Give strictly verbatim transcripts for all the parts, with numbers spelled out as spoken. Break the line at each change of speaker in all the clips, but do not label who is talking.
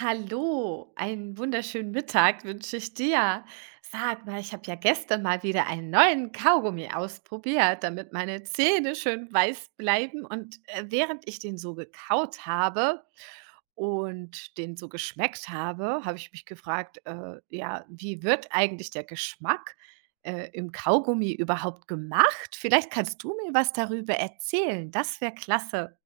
Hallo, einen wunderschönen Mittag wünsche ich dir. Sag mal, ich habe ja gestern mal wieder einen neuen Kaugummi ausprobiert, damit meine Zähne schön weiß bleiben. Und äh, während ich den so gekaut habe und den so geschmeckt habe, habe ich mich gefragt, äh, ja, wie wird eigentlich der Geschmack äh, im Kaugummi überhaupt gemacht? Vielleicht kannst du mir was darüber erzählen. Das wäre klasse.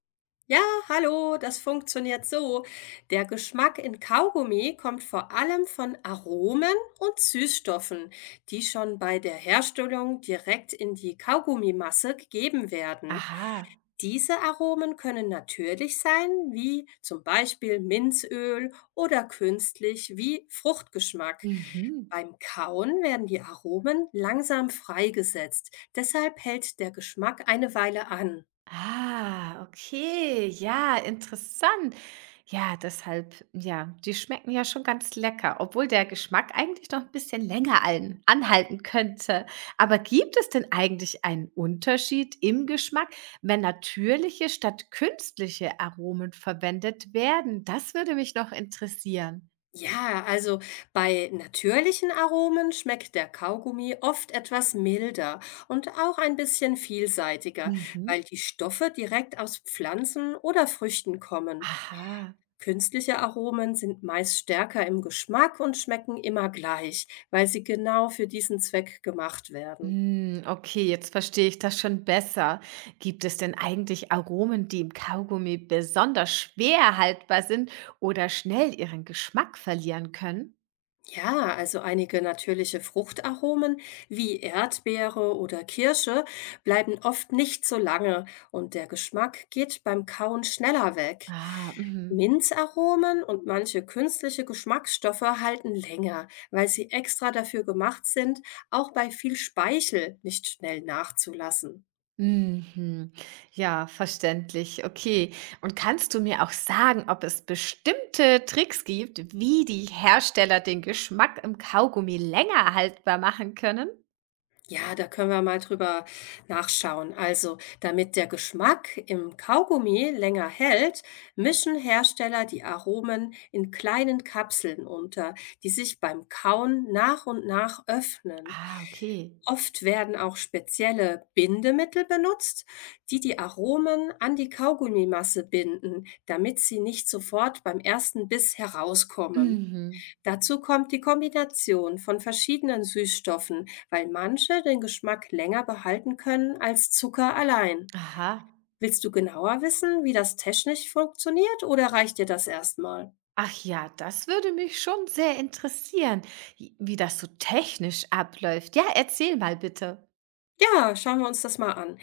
Ja, hallo, das funktioniert so. Der Geschmack in Kaugummi kommt vor allem von Aromen und Süßstoffen, die schon bei der Herstellung direkt in die Kaugummimasse gegeben werden.
Aha.
Diese Aromen können natürlich sein, wie zum Beispiel Minzöl oder künstlich wie Fruchtgeschmack.
Mhm.
Beim Kauen werden die Aromen langsam freigesetzt, deshalb hält der Geschmack eine Weile an.
Ah, okay, ja, interessant. Ja, deshalb, ja, die schmecken ja schon ganz lecker, obwohl der Geschmack eigentlich noch ein bisschen länger allen anhalten könnte. Aber gibt es denn eigentlich einen Unterschied im Geschmack, wenn natürliche statt künstliche Aromen verwendet werden? Das würde mich noch interessieren.
Ja, also bei natürlichen Aromen schmeckt der Kaugummi oft etwas milder und auch ein bisschen vielseitiger,
Mhm.
weil die Stoffe direkt aus Pflanzen oder Früchten kommen.
Aha.
Künstliche Aromen sind meist stärker im Geschmack und schmecken immer gleich, weil sie genau für diesen Zweck gemacht werden.
Hm, okay, jetzt verstehe ich das schon besser. Gibt es denn eigentlich Aromen, die im Kaugummi besonders schwer haltbar sind oder schnell ihren Geschmack verlieren können?
Ja, also einige natürliche Fruchtaromen wie Erdbeere oder Kirsche bleiben oft nicht so lange und der Geschmack geht beim Kauen schneller weg.
Ah, mhm.
Minzaromen und manche künstliche Geschmacksstoffe halten länger, weil sie extra dafür gemacht sind, auch bei viel Speichel nicht schnell nachzulassen.
Mhm. Ja, verständlich. Okay. Und kannst du mir auch sagen, ob es bestimmte Tricks gibt, wie die Hersteller den Geschmack im Kaugummi länger haltbar machen können?
Ja, da können wir mal drüber nachschauen. Also, damit der Geschmack im Kaugummi länger hält, mischen Hersteller die Aromen in kleinen Kapseln unter, die sich beim Kauen nach und nach öffnen.
Ah, okay.
Oft werden auch spezielle Bindemittel benutzt, die die Aromen an die Kaugummimasse binden, damit sie nicht sofort beim ersten Biss herauskommen.
Mhm.
Dazu kommt die Kombination von verschiedenen Süßstoffen, weil manche den Geschmack länger behalten können als Zucker allein.
Aha.
Willst du genauer wissen, wie das technisch funktioniert oder reicht dir das erstmal?
Ach ja, das würde mich schon sehr interessieren, j wie das so technisch abläuft. Ja, erzähl mal bitte.
Ja, schauen wir uns das mal an.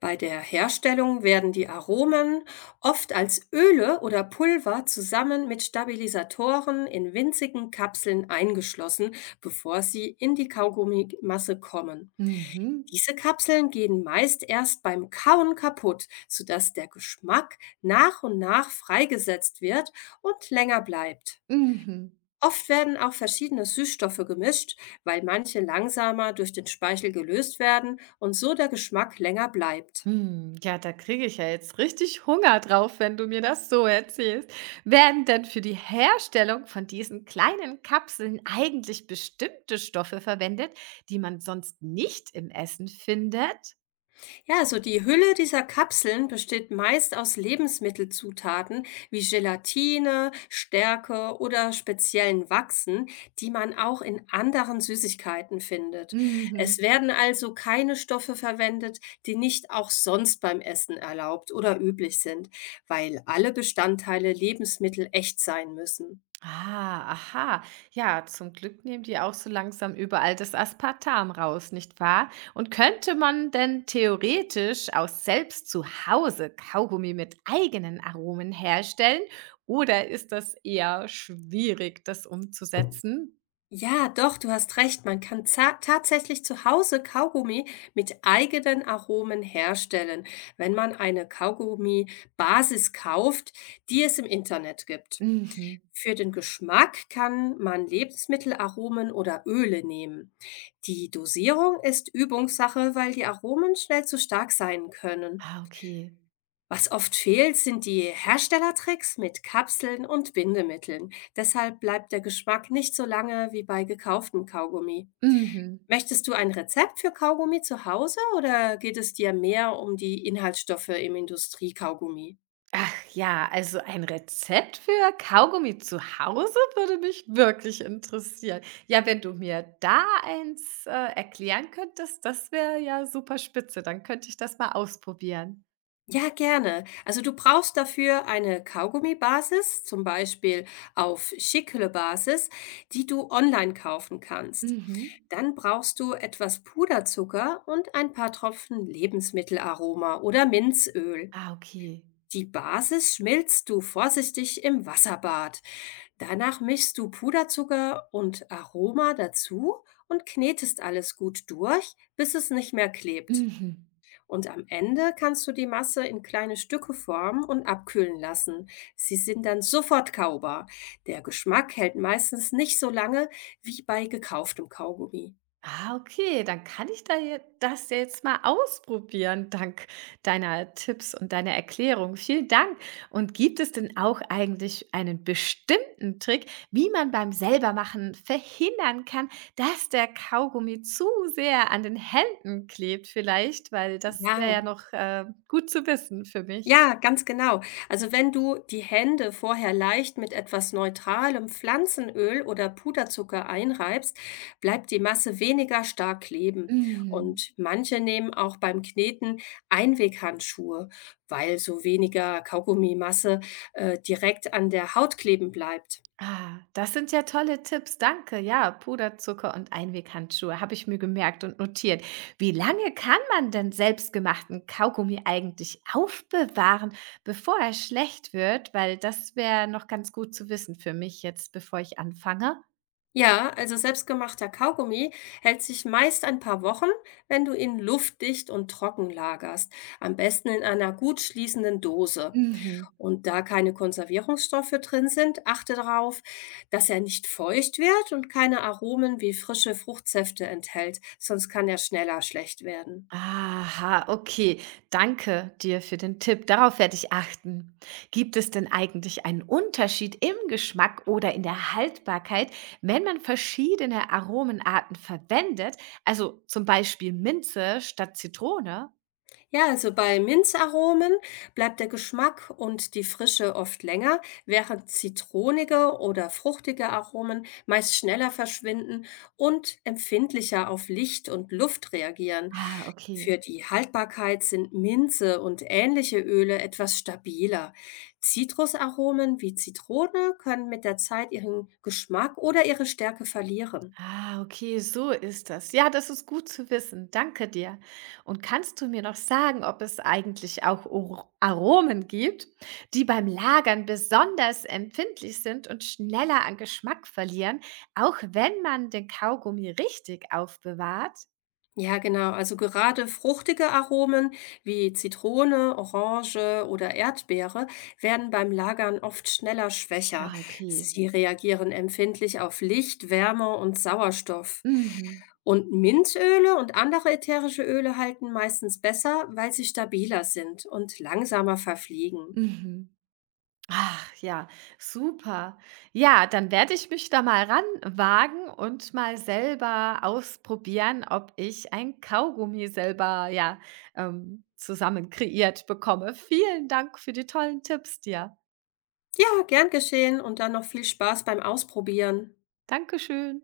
Bei der Herstellung werden die Aromen oft als Öle oder Pulver zusammen mit Stabilisatoren in winzigen Kapseln eingeschlossen, bevor sie in die Kaugummimasse kommen.
Mhm.
Diese Kapseln gehen meist erst beim Kauen kaputt, sodass der Geschmack nach und nach freigesetzt wird und länger bleibt.
Mhm.
Oft werden auch verschiedene Süßstoffe gemischt, weil manche langsamer durch den Speichel gelöst werden und so der Geschmack länger bleibt.
Hm, ja, da kriege ich ja jetzt richtig Hunger drauf, wenn du mir das so erzählst. Werden denn für die Herstellung von diesen kleinen Kapseln eigentlich bestimmte Stoffe verwendet, die man sonst nicht im Essen findet?
Ja, also die Hülle dieser Kapseln besteht meist aus Lebensmittelzutaten wie Gelatine, Stärke oder speziellen Wachsen, die man auch in anderen Süßigkeiten findet. Es
Mhm.
werden also keine Stoffe verwendet, die nicht auch sonst beim Essen erlaubt oder üblich sind, weil alle Bestandteile Lebensmittel echt sein müssen.
Ah, aha. Ja, zum Glück nehmen die auch so langsam überall das Aspartam raus, nicht wahr? Und könnte man denn theoretisch aus selbst zu Hause Kaugummi mit eigenen Aromen herstellen? Oder ist das eher schwierig, das umzusetzen?
Ja, doch, du hast recht. Man kann za tatsächlich zu Hause Kaugummi mit eigenen Aromen herstellen, wenn man eine Kaugummi-Basis kauft, die es im Internet gibt.
Mhm.
Für den Geschmack kann man Lebensmittelaromen oder Öle nehmen. Die Dosierung ist Übungssache, weil die Aromen schnell zu stark sein können.
Ah, okay.
Was oft fehlt, sind die Herstellertricks mit Kapseln und Bindemitteln. Deshalb bleibt der Geschmack nicht so lange wie bei gekauftem Kaugummi.
Mhm.
Möchtest du ein Rezept für Kaugummi zu Hause oder geht es dir mehr um die Inhaltsstoffe im Industriekaugummi?
Ach ja, also ein Rezept für Kaugummi zu Hause würde mich wirklich interessieren. Ja, wenn du mir da eins, äh, erklären könntest, das wäre ja super spitze. Dann könnte ich das mal ausprobieren.
Ja, gerne. Also du brauchst dafür eine Kaugummibasis, zum Beispiel auf Schickhüllebasis, die du online kaufen kannst.
Mhm.
Dann brauchst du etwas Puderzucker und ein paar Tropfen Lebensmittelaroma oder Minzöl.
Ah, okay.
Die Basis schmilzt du vorsichtig im Wasserbad. Danach mischst du Puderzucker und Aroma dazu und knetest alles gut durch, bis es nicht mehr klebt.
Mhm.
Und am Ende kannst du die Masse in kleine Stücke formen und abkühlen lassen. Sie sind dann sofort kaubar. Der Geschmack hält meistens nicht so lange wie bei gekauftem Kaugummi.
Ah, okay, dann kann ich da je das ja jetzt mal ausprobieren, dank deiner Tipps und deiner Erklärung. Vielen Dank. Und gibt es denn auch eigentlich einen bestimmten Trick, wie man beim Selbermachen verhindern kann, dass der Kaugummi zu sehr an den Händen klebt vielleicht? Weil das wäre ja
Ja,
noch, äh, gut zu wissen für mich.
Ja, ganz genau. Also wenn du die Hände vorher leicht mit etwas neutralem Pflanzenöl oder Puderzucker einreibst, bleibt die Masse weniger stark kleben.
Mhm.
Und manche nehmen auch beim Kneten Einweghandschuhe, weil so weniger Kaugummimasse äh, direkt an der Haut kleben bleibt.
Ah, das sind ja tolle Tipps, danke. Ja, Puderzucker und Einweghandschuhe habe ich mir gemerkt und notiert. Wie lange kann man denn selbstgemachten Kaugummi eigentlich aufbewahren, bevor er schlecht wird? Weil das wäre noch ganz gut zu wissen für mich jetzt, bevor ich anfange.
Ja, also selbstgemachter Kaugummi hält sich meist ein paar Wochen, wenn du ihn luftdicht und trocken lagerst, am besten in einer gut schließenden Dose.
Mhm.
Und da keine Konservierungsstoffe drin sind, achte darauf, dass er nicht feucht wird und keine Aromen wie frische Fruchtsäfte enthält, sonst kann er schneller schlecht werden.
Aha, okay. Danke dir für den Tipp. Darauf werde ich achten. Gibt es denn eigentlich einen Unterschied im Geschmack oder in der Haltbarkeit, wenn man verschiedene Aromenarten verwendet? Also zum Beispiel Minze statt Zitrone?
Ja, also bei Minzaromen bleibt der Geschmack und die Frische oft länger, während zitronige oder fruchtige Aromen meist schneller verschwinden und empfindlicher auf Licht und Luft reagieren.
Ah, okay.
Für die Haltbarkeit sind Minze und ähnliche Öle etwas stabiler. Zitrusaromen wie Zitrone können mit der Zeit ihren Geschmack oder ihre Stärke verlieren.
Ah, okay, so ist das. Ja, das ist gut zu wissen. Danke dir. Und kannst du mir noch sagen, ob es eigentlich auch Or- Aromen gibt, die beim Lagern besonders empfindlich sind und schneller an Geschmack verlieren, auch wenn man den Kaugummi richtig aufbewahrt?
Ja, genau. Also gerade fruchtige Aromen wie Zitrone, Orange oder Erdbeere werden beim Lagern oft schneller schwächer.
Ah, okay.
Sie reagieren empfindlich auf Licht, Wärme und Sauerstoff.
Mhm.
Und Minzöle und andere ätherische Öle halten meistens besser, weil sie stabiler sind und langsamer verfliegen.
Mhm. Ach ja, super. Ja, dann werde ich mich da mal ranwagen und mal selber ausprobieren, ob ich ein Kaugummi selber ja, ähm, zusammen kreiert bekomme. Vielen Dank für die tollen Tipps dir.
Ja, gern geschehen und dann noch viel Spaß beim Ausprobieren.
Dankeschön.